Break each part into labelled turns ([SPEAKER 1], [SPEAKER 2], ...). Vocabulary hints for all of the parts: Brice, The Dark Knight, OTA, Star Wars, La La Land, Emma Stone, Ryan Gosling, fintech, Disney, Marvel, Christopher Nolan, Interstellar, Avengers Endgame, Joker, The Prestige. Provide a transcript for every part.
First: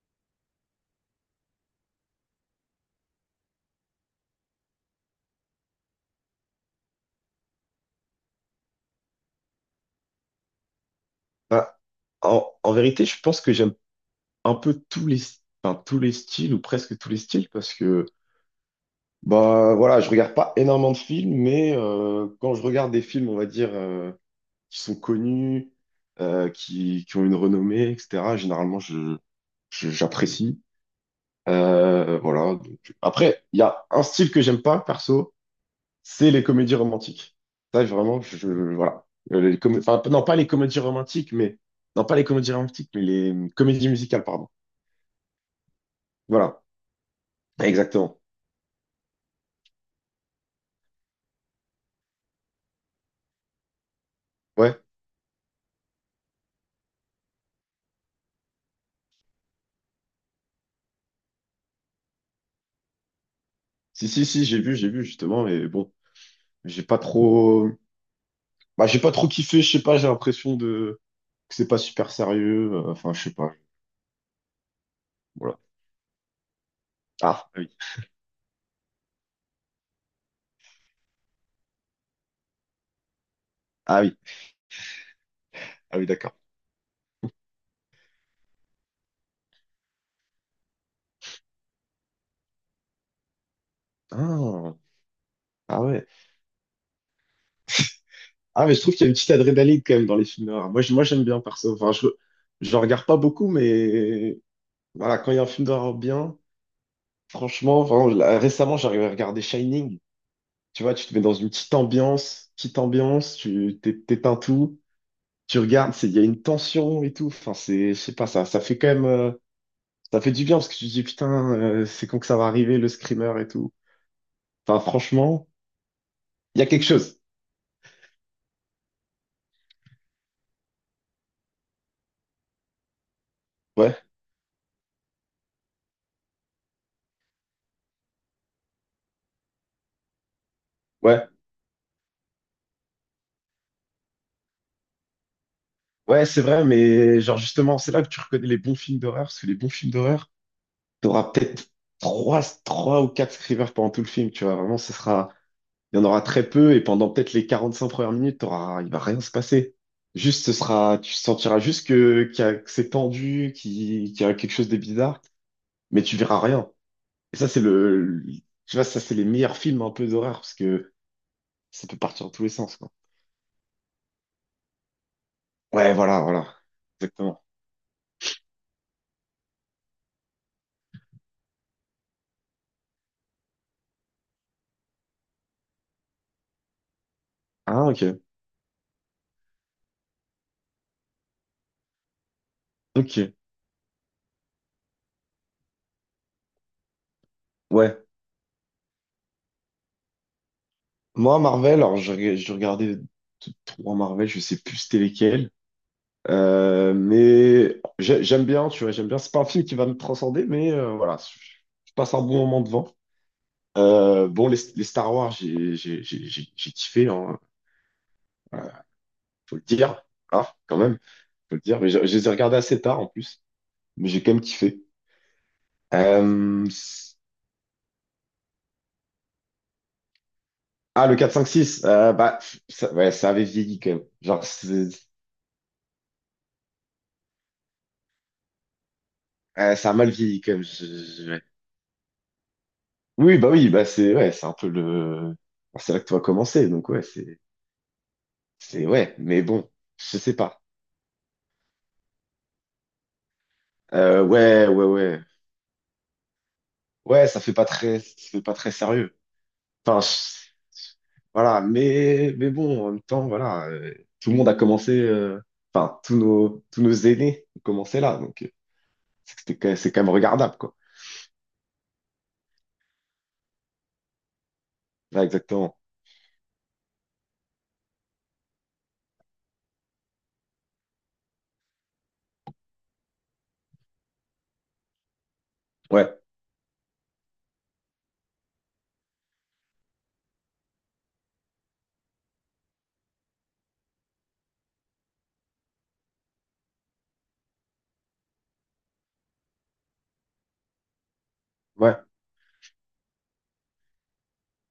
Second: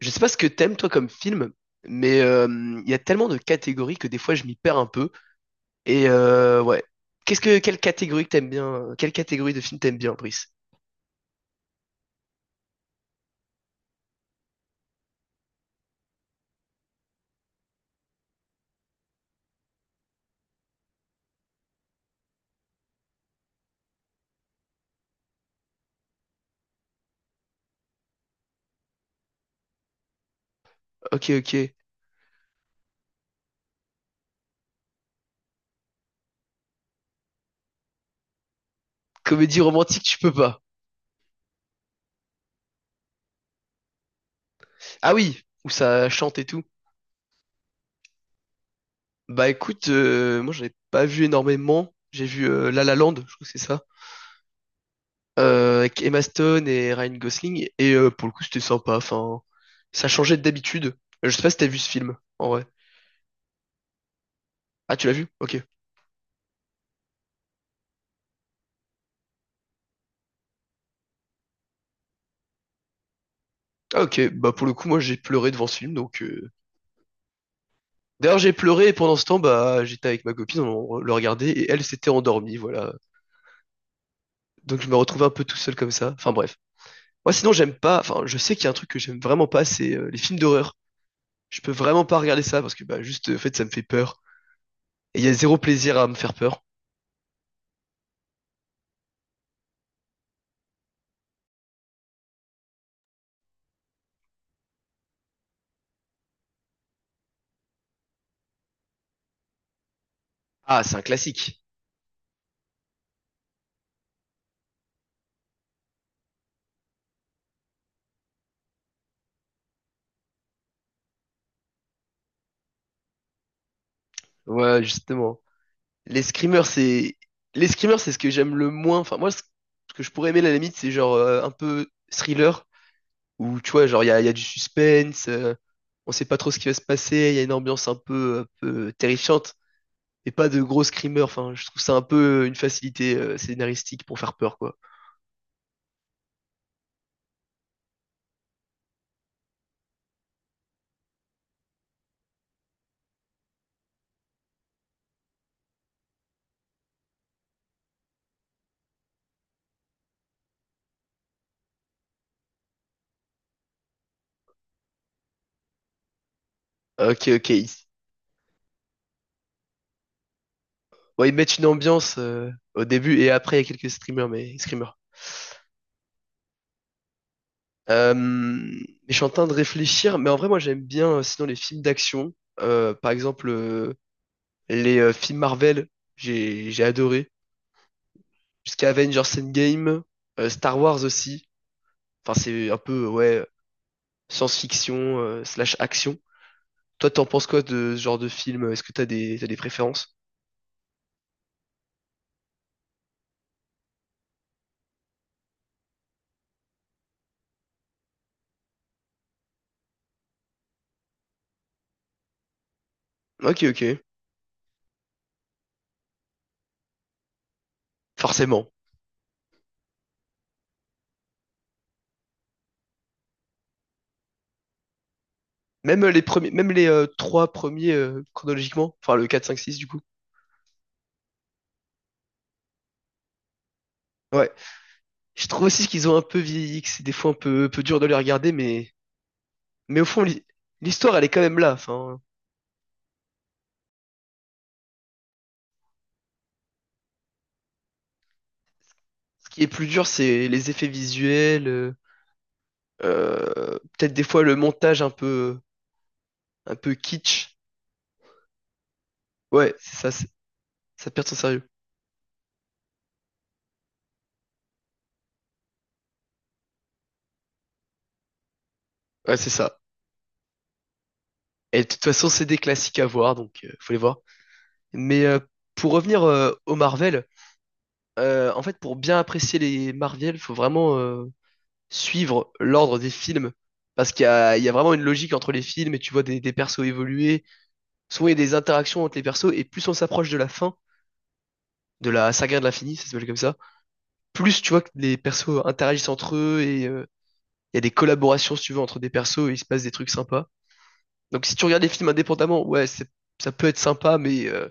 [SPEAKER 1] Je sais pas ce que t'aimes toi comme film, mais il y a tellement de catégories que des fois je m'y perds un peu. Ouais. Qu'est-ce que quelle catégorie que t'aimes bien? Quelle catégorie de film t'aimes bien, Brice?
[SPEAKER 2] Bah, en vérité, je pense que j'aime un peu tous les styles ou presque tous les styles parce que voilà, je regarde pas énormément de films, mais quand je regarde des films, on va dire qui sont connus, qui ont une renommée, etc. Généralement, j'apprécie.
[SPEAKER 1] Ok, ok.
[SPEAKER 2] Après, il y a un style que j'aime pas perso, c'est les comédies romantiques. Ça, vraiment, voilà. Les
[SPEAKER 1] Comédie
[SPEAKER 2] com- enfin,
[SPEAKER 1] romantique, tu
[SPEAKER 2] non,
[SPEAKER 1] peux
[SPEAKER 2] pas les
[SPEAKER 1] pas.
[SPEAKER 2] comédies romantiques, mais Non, pas les comédies romantiques, mais les comédies musicales, pardon.
[SPEAKER 1] Ah oui, où ça chante et tout.
[SPEAKER 2] Voilà, exactement.
[SPEAKER 1] Bah écoute, moi j'en ai pas vu énormément. J'ai vu La La Land, je crois que c'est ça,
[SPEAKER 2] Ouais.
[SPEAKER 1] avec Emma Stone et Ryan Gosling. Et pour le coup, c'était sympa. Enfin, ça changeait d'habitude. Je sais pas si t'as vu ce film, en vrai.
[SPEAKER 2] Si, si, si, j'ai
[SPEAKER 1] Ah,
[SPEAKER 2] vu
[SPEAKER 1] tu l'as vu?
[SPEAKER 2] justement,
[SPEAKER 1] Ok.
[SPEAKER 2] et bon, j'ai pas trop, j'ai pas trop kiffé. Je sais pas, j'ai l'impression de que c'est pas super sérieux. Enfin, je sais pas.
[SPEAKER 1] Ah, ok, bah pour le coup, moi j'ai pleuré
[SPEAKER 2] Voilà.
[SPEAKER 1] devant ce film, donc.
[SPEAKER 2] Ah, ah oui,
[SPEAKER 1] D'ailleurs, j'ai pleuré et pendant ce temps, bah j'étais avec ma copine, on le regardait et elle s'était endormie, voilà.
[SPEAKER 2] ah oui,
[SPEAKER 1] Donc je me retrouvais un peu tout seul comme
[SPEAKER 2] ah oui,
[SPEAKER 1] ça. Enfin
[SPEAKER 2] d'accord.
[SPEAKER 1] bref. Moi sinon, j'aime pas. Enfin, je sais qu'il y a un truc que j'aime vraiment pas, c'est les films d'horreur. Je peux vraiment pas regarder ça parce que bah juste, en fait, ça me fait peur.
[SPEAKER 2] Ah,
[SPEAKER 1] Et il y a zéro
[SPEAKER 2] ah
[SPEAKER 1] plaisir à
[SPEAKER 2] ouais.
[SPEAKER 1] me faire peur.
[SPEAKER 2] Ah, mais je trouve qu'il y a une petite adrénaline quand même dans les films noirs. Moi, j'aime bien perso. Enfin, je regarde pas beaucoup, mais voilà, quand il y a un film d'horreur bien, franchement, vraiment, là, récemment, j'arrivais à regarder Shining. Tu
[SPEAKER 1] Ah,
[SPEAKER 2] vois,
[SPEAKER 1] c'est un
[SPEAKER 2] tu te mets dans une
[SPEAKER 1] classique.
[SPEAKER 2] petite ambiance, t'éteins tout, tu regardes, il y a une tension et tout. Enfin, c'est, je sais pas, ça fait quand même, ça fait du bien parce que tu te dis, putain, c'est quand que ça va arriver, le screamer et tout. Enfin,
[SPEAKER 1] Ouais, justement.
[SPEAKER 2] franchement,
[SPEAKER 1] Les
[SPEAKER 2] il y
[SPEAKER 1] screamers,
[SPEAKER 2] a quelque
[SPEAKER 1] c'est
[SPEAKER 2] chose.
[SPEAKER 1] les screamers, c'est ce que j'aime le moins. Enfin moi, ce que je pourrais aimer à la limite, c'est genre un peu thriller où tu vois,
[SPEAKER 2] Ouais,
[SPEAKER 1] genre, il y a du suspense, on sait pas trop ce qui va se passer, il y a une ambiance un peu terrifiante, et pas de gros screamers.
[SPEAKER 2] ouais,
[SPEAKER 1] Enfin, je trouve ça un peu une facilité scénaristique pour faire peur, quoi.
[SPEAKER 2] ouais, c'est vrai, mais genre, justement, c'est là que tu reconnais les bons films d'horreur, parce que les bons films d'horreur, t'auras peut-être trois ou quatre screamers pendant tout le film, tu vois, vraiment, ce sera. Il y en aura très peu et pendant peut-être les 45 premières minutes, t'auras, il va rien se passer. Juste, ce sera, tu sentiras juste que, que c'est tendu, qu'il y a quelque chose de bizarre, mais tu verras rien.
[SPEAKER 1] Ok,
[SPEAKER 2] Et ça,
[SPEAKER 1] ok.
[SPEAKER 2] c'est le- Tu vois, ça, c'est les meilleurs films un peu d'horreur parce que
[SPEAKER 1] Ouais, ils mettent une
[SPEAKER 2] ça peut
[SPEAKER 1] ambiance
[SPEAKER 2] partir dans tous les sens,
[SPEAKER 1] au
[SPEAKER 2] quoi.
[SPEAKER 1] début et après, il y a quelques screamers.
[SPEAKER 2] Ouais, voilà, voilà. Exactement.
[SPEAKER 1] Mais je suis en train de réfléchir, mais en vrai, moi j'aime bien sinon les films d'action. Par exemple, les films Marvel, j'ai adoré.
[SPEAKER 2] Ah, ok.
[SPEAKER 1] Jusqu'à Avengers Endgame, Star Wars aussi. Enfin, c'est un peu,
[SPEAKER 2] Ok.
[SPEAKER 1] ouais, science-fiction, slash action. Toi, t'en penses quoi de
[SPEAKER 2] Ouais.
[SPEAKER 1] ce genre de film? Est-ce que t'as des préférences?
[SPEAKER 2] Moi, Marvel, alors, je regardais 3 Marvel, je sais plus c'était lesquels. J'aime bien, tu vois, j'aime bien. C'est pas un film qui va me transcender, mais voilà, je passe un bon moment devant.
[SPEAKER 1] Ok, ok.
[SPEAKER 2] Les Star Wars, j'ai kiffé, hein,
[SPEAKER 1] Forcément.
[SPEAKER 2] voilà, faut le dire. Ah, quand même, faut le dire. Mais je les ai regardés assez tard en plus, mais j'ai quand même kiffé.
[SPEAKER 1] Même les premiers,
[SPEAKER 2] Euh,
[SPEAKER 1] même les
[SPEAKER 2] c-
[SPEAKER 1] trois premiers chronologiquement, enfin le 4, 5, 6 du coup.
[SPEAKER 2] le 4 5 6, ça, ouais, ça avait vieilli quand même.
[SPEAKER 1] Ouais. Je trouve aussi qu'ils ont un peu vieilli, que c'est des fois peu dur de les regarder,
[SPEAKER 2] Ouais, ça a
[SPEAKER 1] mais au
[SPEAKER 2] mal
[SPEAKER 1] fond,
[SPEAKER 2] vieilli quand même.
[SPEAKER 1] l'histoire, elle est quand
[SPEAKER 2] Ouais.
[SPEAKER 1] même là. Enfin,
[SPEAKER 2] Oui, bah oui, c'est un peu le. Bon, c'est là que tout a commencé, donc ouais, c'est. C'est ouais, mais
[SPEAKER 1] ce qui est
[SPEAKER 2] bon,
[SPEAKER 1] plus dur,
[SPEAKER 2] je sais
[SPEAKER 1] c'est
[SPEAKER 2] pas.
[SPEAKER 1] les effets visuels, peut-être des fois le montage
[SPEAKER 2] Ouais.
[SPEAKER 1] un peu
[SPEAKER 2] Ouais,
[SPEAKER 1] kitsch.
[SPEAKER 2] ça fait pas très sérieux.
[SPEAKER 1] Ouais,
[SPEAKER 2] Enfin, je-
[SPEAKER 1] ça perd son
[SPEAKER 2] voilà,
[SPEAKER 1] sérieux.
[SPEAKER 2] mais bon, en même temps, voilà, tout le monde a commencé, tous nos aînés ont commencé là, donc
[SPEAKER 1] Ouais, c'est
[SPEAKER 2] c'est que
[SPEAKER 1] ça.
[SPEAKER 2] c'est quand même regardable, quoi.
[SPEAKER 1] Et de toute façon, c'est des classiques à voir, donc faut les voir.
[SPEAKER 2] Ouais,
[SPEAKER 1] Mais euh,
[SPEAKER 2] exactement.
[SPEAKER 1] pour revenir au Marvel, en fait, pour bien apprécier les Marvel, faut vraiment suivre l'ordre des films. Parce qu'il y a vraiment une logique entre les films et tu
[SPEAKER 2] Ouais,
[SPEAKER 1] vois des persos évoluer. Souvent, il y a des interactions entre les persos et plus on s'approche de la fin, de la saga de l'infini, ça s'appelle comme ça, plus tu vois que les persos interagissent entre eux et il y a des collaborations, si tu veux, entre des persos et il se passe des trucs sympas. Donc si tu regardes les
[SPEAKER 2] ouais,
[SPEAKER 1] films indépendamment, ouais, ça peut être sympa,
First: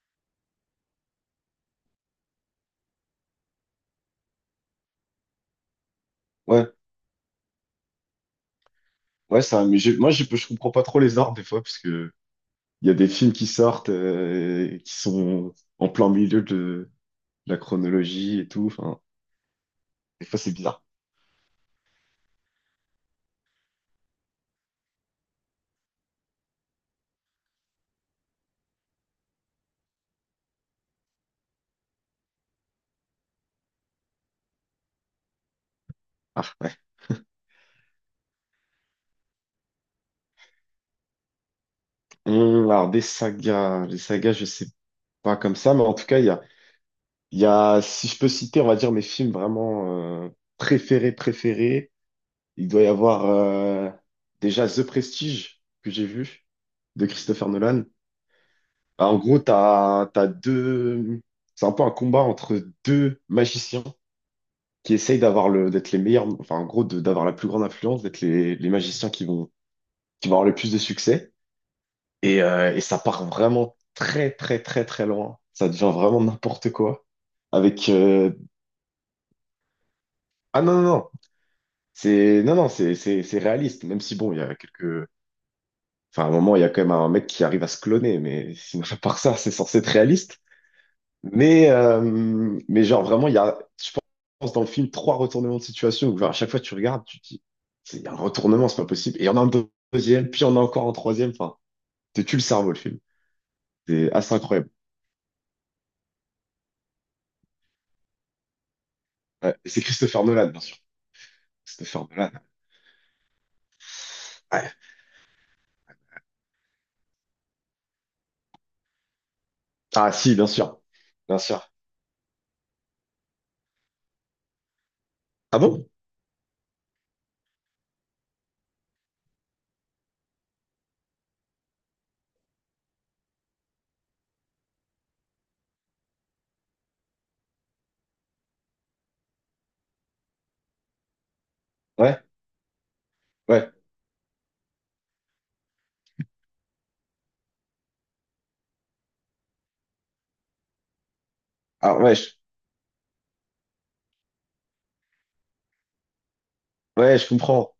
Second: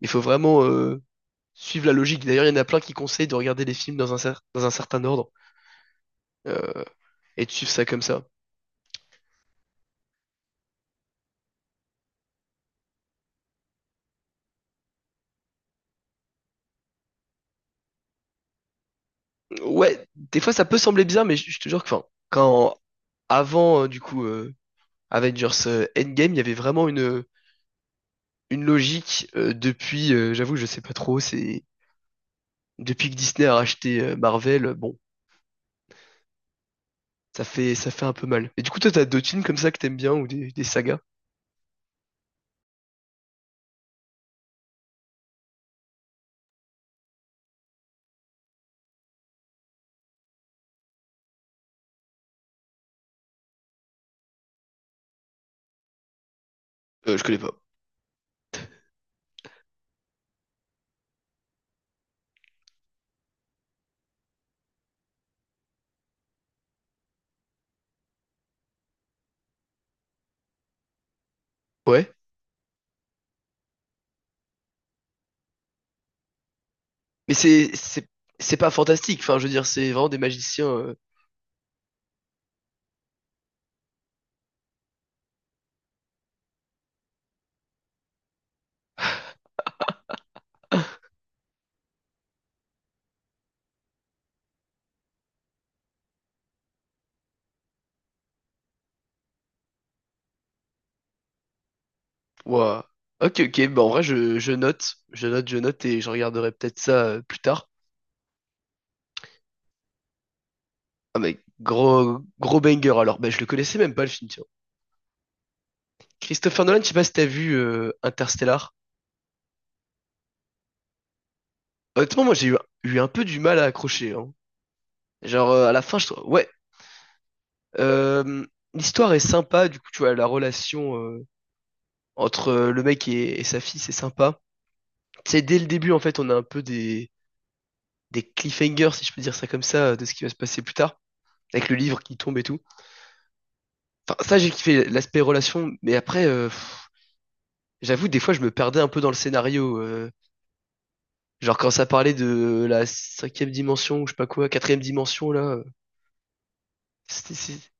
[SPEAKER 1] il faut vraiment suivre la logique. D'ailleurs, il y en a plein qui conseillent de regarder les films dans dans un certain ordre
[SPEAKER 2] ouais,
[SPEAKER 1] euh, et de suivre ça comme ça.
[SPEAKER 2] ouais, ça, mais je comprends pas trop les ordres des fois, parce que il y a des films qui sortent, qui sont en plein milieu de la chronologie et tout, enfin,
[SPEAKER 1] Ouais,
[SPEAKER 2] des
[SPEAKER 1] des
[SPEAKER 2] fois, c'est
[SPEAKER 1] fois ça peut
[SPEAKER 2] bizarre.
[SPEAKER 1] sembler bizarre, mais je te jure que, enfin, quand avant Avengers Endgame, il y avait vraiment une logique depuis. J'avoue, je sais pas trop. C'est depuis que Disney a racheté Marvel, bon, ça fait un peu mal. Et du coup, toi, t'as d'autres films comme ça que t'aimes bien ou des sagas?
[SPEAKER 2] Alors des sagas, les sagas, je sais pas comme ça, mais en tout cas, si je peux citer, on va dire mes films vraiment préférés, préférés. Il doit y avoir déjà The Prestige que j'ai vu de
[SPEAKER 1] Je connais
[SPEAKER 2] Christopher
[SPEAKER 1] pas.
[SPEAKER 2] Nolan. Ah, en gros, t'as deux, c'est un peu un combat entre deux magiciens qui essayent d'avoir le, d'être les meilleurs, enfin en gros, d'avoir la plus grande influence, d'être les magiciens qui vont avoir le plus de succès.
[SPEAKER 1] Ouais,
[SPEAKER 2] Et ça part vraiment très, très, très, très loin. Ça devient vraiment n'importe quoi.
[SPEAKER 1] mais c'est
[SPEAKER 2] Avec.
[SPEAKER 1] c'est c'est pas fantastique. Enfin, je veux dire, c'est vraiment des
[SPEAKER 2] Ah
[SPEAKER 1] magiciens.
[SPEAKER 2] non, non,
[SPEAKER 1] Euh,
[SPEAKER 2] non. C'est réaliste. Même si, bon, il y a quelques. Enfin, à un moment, il y a quand même un mec qui arrive à se cloner. Mais sinon, à part ça, c'est censé être réaliste. Mais genre, vraiment, je pense, dans le film, trois retournements de situation où, genre, à chaque fois, tu regardes, tu te dis, c'est il y a un retournement, c'est pas possible. Et il y en a un deuxième, puis il y en a encore un troisième. Enfin, te tue le cerveau, le
[SPEAKER 1] ouah.
[SPEAKER 2] film.
[SPEAKER 1] Ok, ok. Bah en vrai,
[SPEAKER 2] C'est assez incroyable.
[SPEAKER 1] je note et je regarderai peut-être ça plus tard.
[SPEAKER 2] Ouais. Et c'est Christopher Nolan, bien sûr.
[SPEAKER 1] Ah mais
[SPEAKER 2] Christopher
[SPEAKER 1] gros
[SPEAKER 2] Nolan.
[SPEAKER 1] gros banger alors ben je le connaissais même pas le film tiens.
[SPEAKER 2] Ouais.
[SPEAKER 1] Christopher Nolan, je sais pas si t'as vu Interstellar.
[SPEAKER 2] Ah si, bien sûr. Bien sûr.
[SPEAKER 1] Honnêtement moi eu un peu du mal à accrocher hein. Genre
[SPEAKER 2] Ah
[SPEAKER 1] à la
[SPEAKER 2] bon?
[SPEAKER 1] fin je trouve ouais euh, l'histoire est sympa du coup tu vois la relation entre le mec et sa fille c'est sympa. Tu sais dès le début en fait on a un peu des cliffhangers si je peux dire ça comme ça de ce qui va se passer plus tard avec le livre qui
[SPEAKER 2] Ouais,
[SPEAKER 1] tombe et tout.
[SPEAKER 2] ouais.
[SPEAKER 1] Enfin ça j'ai kiffé l'aspect relation mais après pff, j'avoue des fois je me perdais un peu dans le scénario euh. Genre quand ça
[SPEAKER 2] Ah
[SPEAKER 1] parlait
[SPEAKER 2] ouais,
[SPEAKER 1] de la cinquième dimension ou je sais pas quoi, quatrième dimension là,
[SPEAKER 2] ouais, je
[SPEAKER 1] c'était... c'est-
[SPEAKER 2] comprends.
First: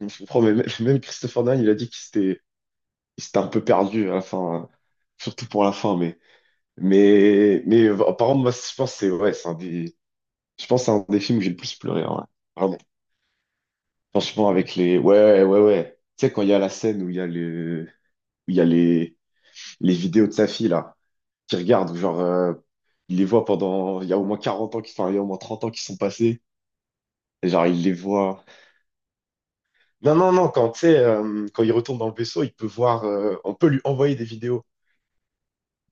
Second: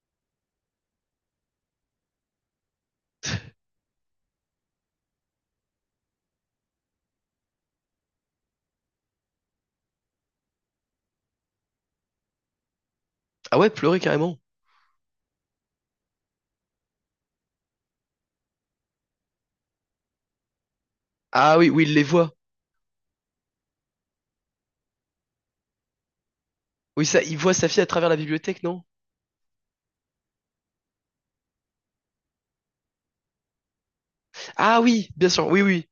[SPEAKER 2] Je comprends, mais même, même Christopher Nolan, il a dit qu'il s'était il s'était un peu perdu à la fin, surtout pour la fin, mais par contre, moi, je pense que c'est ouais, c'est un des je pense que c'est un des films où j'ai le plus pleuré, hein, ouais. Vraiment.
[SPEAKER 1] Ah ouais, pleurer carrément.
[SPEAKER 2] Franchement, avec les ouais, ouais, ouais, ouais. Tu sais quand il y a la scène où il y a le où il y a les vidéos de sa fille là qui
[SPEAKER 1] Ah oui, oui,
[SPEAKER 2] regarde
[SPEAKER 1] il
[SPEAKER 2] où
[SPEAKER 1] les
[SPEAKER 2] genre
[SPEAKER 1] voit.
[SPEAKER 2] il les voit pendant il y a au moins 40 ans qui, il y a au moins 30 ans qui sont passés.
[SPEAKER 1] Oui, ça, il voit sa
[SPEAKER 2] Genre,
[SPEAKER 1] fille
[SPEAKER 2] il
[SPEAKER 1] à
[SPEAKER 2] les
[SPEAKER 1] travers la
[SPEAKER 2] voit.
[SPEAKER 1] bibliothèque, non?
[SPEAKER 2] Non, non, non, quand, tu sais, quand il retourne dans le vaisseau, il peut voir, on peut lui envoyer des vidéos.
[SPEAKER 1] Ah oui, bien sûr, oui, oui.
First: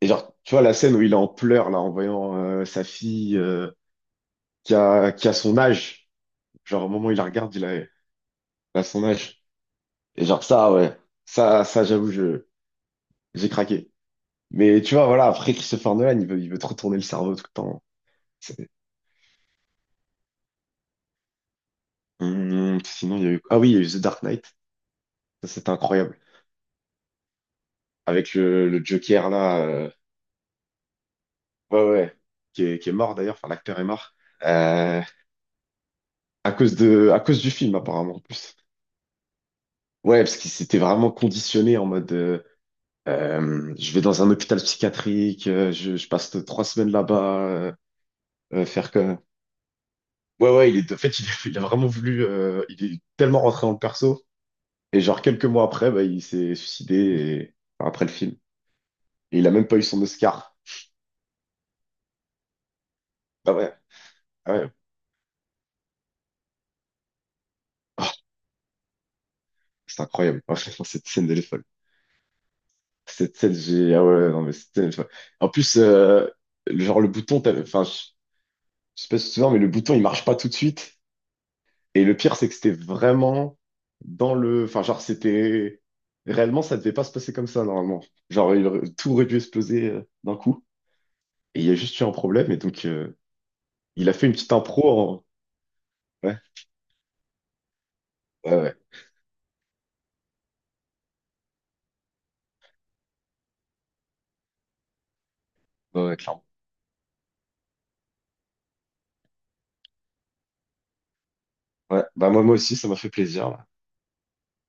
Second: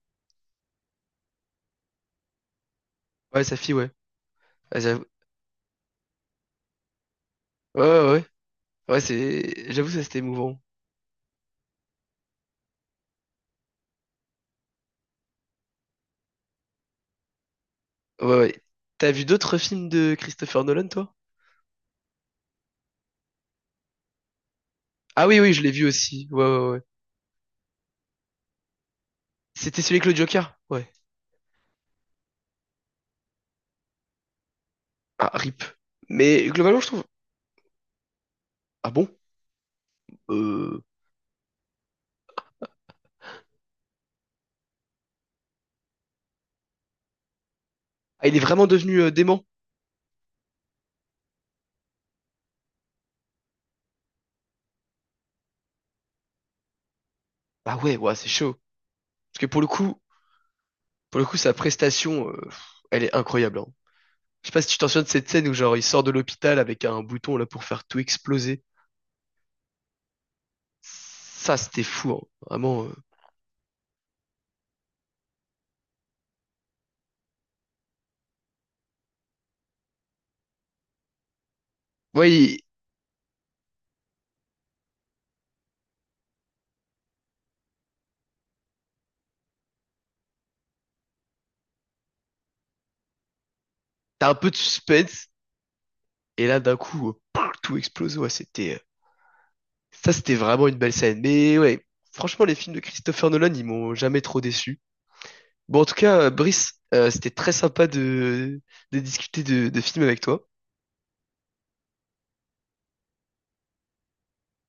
[SPEAKER 2] Et genre, tu vois la scène où il est en pleurs, là, en voyant sa fille
[SPEAKER 1] Ouais, sa fille, ouais. Ouais, j'avoue-
[SPEAKER 2] qui a son âge. Genre, au moment où il la regarde, il a,
[SPEAKER 1] ouais,
[SPEAKER 2] elle
[SPEAKER 1] ouais. Ouais,
[SPEAKER 2] a
[SPEAKER 1] Ouais,
[SPEAKER 2] son âge.
[SPEAKER 1] c'est... J'avoue, ça, c'était
[SPEAKER 2] Et genre,
[SPEAKER 1] émouvant.
[SPEAKER 2] ça, ouais. J'avoue, j'ai craqué. Mais tu vois, voilà, après Christopher Nolan, il veut te retourner le cerveau tout le temps.
[SPEAKER 1] Ouais, ouais.
[SPEAKER 2] C'est-
[SPEAKER 1] T'as vu d'autres films de Christopher Nolan, toi?
[SPEAKER 2] Sinon, il y a eu... Ah oui, il y a eu The Dark Knight.
[SPEAKER 1] Ah oui,
[SPEAKER 2] Ça,
[SPEAKER 1] oui, je l'ai
[SPEAKER 2] c'était
[SPEAKER 1] vu
[SPEAKER 2] incroyable.
[SPEAKER 1] aussi. Ouais, ouais, ouais.
[SPEAKER 2] Avec le Joker, là,
[SPEAKER 1] C'était celui avec le Joker? Ouais.
[SPEAKER 2] ouais, ouais, ouais, qui est mort d'ailleurs, enfin l'acteur est mort, euh,
[SPEAKER 1] Ah, rip. Mais
[SPEAKER 2] à cause
[SPEAKER 1] globalement, je trouve...
[SPEAKER 2] de, à cause du film apparemment en plus.
[SPEAKER 1] Ah bon?
[SPEAKER 2] Ouais, parce qu'il s'était
[SPEAKER 1] Euh...
[SPEAKER 2] vraiment conditionné en mode, je vais dans un hôpital psychiatrique, euh, je passe 3 semaines là-bas,
[SPEAKER 1] Ah, il est vraiment
[SPEAKER 2] faire
[SPEAKER 1] devenu
[SPEAKER 2] que.
[SPEAKER 1] dément?
[SPEAKER 2] Ouais, ouais, il est, en fait, il, a il a vraiment voulu, il est tellement rentré dans le perso, et genre quelques mois après, il s'est suicidé, et,
[SPEAKER 1] Ah
[SPEAKER 2] enfin,
[SPEAKER 1] ouais,
[SPEAKER 2] après le
[SPEAKER 1] ouais, c'est
[SPEAKER 2] film.
[SPEAKER 1] chaud.
[SPEAKER 2] Et
[SPEAKER 1] Parce que
[SPEAKER 2] il a
[SPEAKER 1] pour le
[SPEAKER 2] même pas eu
[SPEAKER 1] coup,
[SPEAKER 2] son Oscar.
[SPEAKER 1] Pour le coup, sa prestation, elle est
[SPEAKER 2] Ah
[SPEAKER 1] incroyable, hein.
[SPEAKER 2] ouais,
[SPEAKER 1] Je sais
[SPEAKER 2] ah
[SPEAKER 1] pas si
[SPEAKER 2] ouais.
[SPEAKER 1] tu t'en souviens de cette scène où genre il sort de l'hôpital avec un bouton là pour faire tout
[SPEAKER 2] Oh,
[SPEAKER 1] exploser.
[SPEAKER 2] c'est incroyable, cette scène de
[SPEAKER 1] Ça, c'était fou, hein. Vraiment, euh.
[SPEAKER 2] cette selle, j'ai. Ah ouais, ouais, non, mais c'était. Enfin, en plus, genre, le bouton, je sais pas si tu te souviens, mais le bouton, il marche pas tout de suite. Et le
[SPEAKER 1] Ouais,
[SPEAKER 2] pire, c'est que
[SPEAKER 1] il-
[SPEAKER 2] c'était vraiment dans le. Enfin, genre, c'était. Réellement, ça devait pas se passer comme ça, normalement. Tout aurait dû exploser d'un coup. Et il y a juste eu un problème, et donc, il a fait
[SPEAKER 1] t'as
[SPEAKER 2] une
[SPEAKER 1] un peu
[SPEAKER 2] petite
[SPEAKER 1] de
[SPEAKER 2] impro en-
[SPEAKER 1] suspense
[SPEAKER 2] Ouais,
[SPEAKER 1] et là d'un coup, pouf, tout explose. Ouais,
[SPEAKER 2] ouais,
[SPEAKER 1] c'était
[SPEAKER 2] ouais,
[SPEAKER 1] ça, c'était vraiment une belle scène. Mais ouais, franchement, les films de Christopher Nolan, ils m'ont jamais trop déçu. Bon, en tout
[SPEAKER 2] ouais, ouais,
[SPEAKER 1] cas,
[SPEAKER 2] clairement.
[SPEAKER 1] Brice, c'était très sympa de discuter de films avec toi.
[SPEAKER 2] Ouais, bah, moi, moi aussi, ça m'a fait plaisir.